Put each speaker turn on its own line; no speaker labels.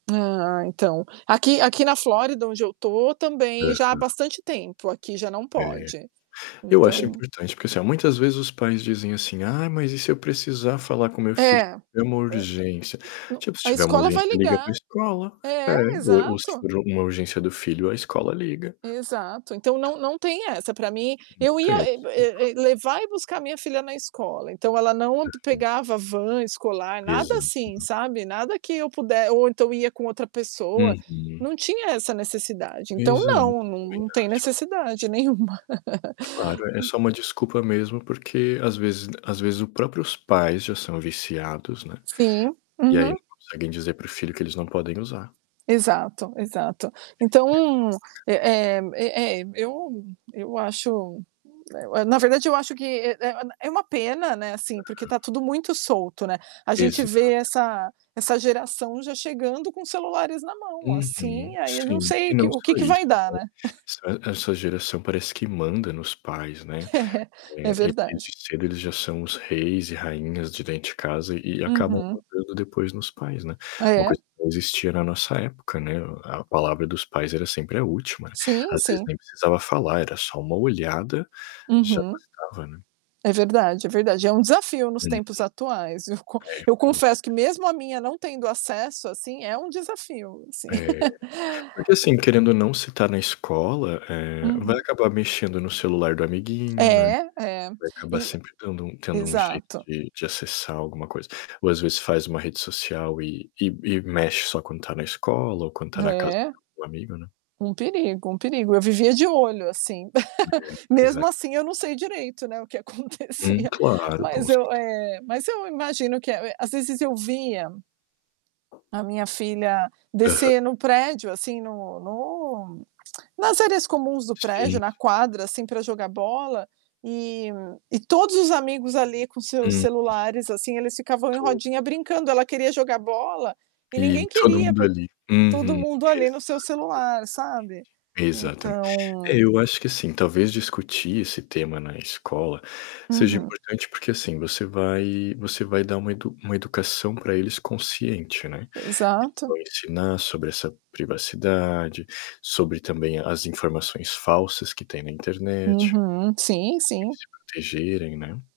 Ah, então. Aqui aqui na Flórida, onde eu tô, também já há
Uhum.
bastante tempo, aqui já não
É,
pode.
eu acho
Então
importante, porque, assim, ó, muitas vezes os pais dizem assim: "Ai, mas e se eu precisar falar com meu filho,
É,
é uma
eh,
urgência".
n
Tipo, se
a
tiver uma
escola vai
urgência liga para
ligar.
escola. É,
É,
o o se
exato.
for uma urgência do filho a escola liga.
Exato, então não não tem essa pra mim,
Não
eu ia
tem a
eh
desculpa.
eh eh levar e buscar minha filha na escola, então ela não pe
Uhum.
pegava van escolar, nada assim,
Exato.
sabe. Nada que eu puder ou então ia com outra pessoa,
Uhum.
não tinha essa necessidade, então
Exato, também
não,
acho,
não
também
não tem
acho.
necessidade nenhuma.
Claro, é só uma desculpa mesmo, porque, às vezes às vezes o próprios pais já são viciados, né,
Sim,
e aí
uhum.
não conseguem dizer para o filho que eles não podem usar.
Exato, exato. Então, eh eh eh eh, eu eu acho, eh, eu na verdade eu acho que, eh eh, é uma pena, né, assim, porque
Aham.
tá tudo muito solto, né. A gente
Exato, exato.
vê essa essa geração já chegando com celulares na mão,
Uhum,
assim, aí eu não
sim. E
sei
não
que o
só
que que
isso,
vai dar,
né.
né?
Essa essa geração parece que manda nos pais, né.
É, é
Eh, eles, desde
verdade.
cedo, eles já são os reis e rainhas de dentro de casa e e acabam
Uhum.
mandando depois nos pais, né.
Ah,
Uma
é?
coisa que não existia na nossa época, né. A palavra dos pais era sempre a última, né.
Sim,
Às vezes
sim.
nem precisava falar, era só uma olhada, já
Uhum.
bastava, né.
É verdade, é verdade. É um desafio nos
Uhum.
tempos atuais, eu con
É.
eu confesso que
[unintelligible]
mesmo a minha não tendo acesso, assim, é um desafio, sim.
É, porque, assim, querendo ou não se tá na escola, eh, vai
Uhum.
acabar mexendo no celular do amiguinho, né,
É, é.
vai acabar
E
sempre dando um tendo um jeito
Exato.
de de acessar alguma coisa. Ou, às vezes, faz uma rede social e e e mexe só quando tá na escola ou quando tá na casa
É.
do amigo, né.
Um perigo, um perigo, eu vivia de olho, assim.
É, pois
Mesmo
é.
assim eu não sei direito, né, o que
Hum,
acontecia,
claro, com
mas eu
certe
É, mas eu imagino que, eh eh, às vezes eu via a minha filha
Aham.
descer no prédio, assim, no no nas áreas comuns do
Sim,
prédio, na
sim.
quadra, assim, pra jogar bola, e e todos os amigos ali com seus
Uhum.
celulares, assim, eles ficavam em
Todos,
rodinha
né.
brincando, ela queria jogar bola, e
E
ninguém
todo
queria
mundo
por
ali.
todo
Uhum,
mundo ali
exato,
no seu
exatamente.
celular, sabe.
Exatamente. É,
Então.
eu acho que, assim, talvez discutir esse tema na escola seja
Uhum.
importante, porque, assim, você vai você vai dar uma uma educação pra eles consciente, né. Eles
Exato.
vão ensinar sobre essa privacidade, sobre também as informações falsas que tem na internet, como
Uhum. Sim,
eles
sim.
se protegerem, né.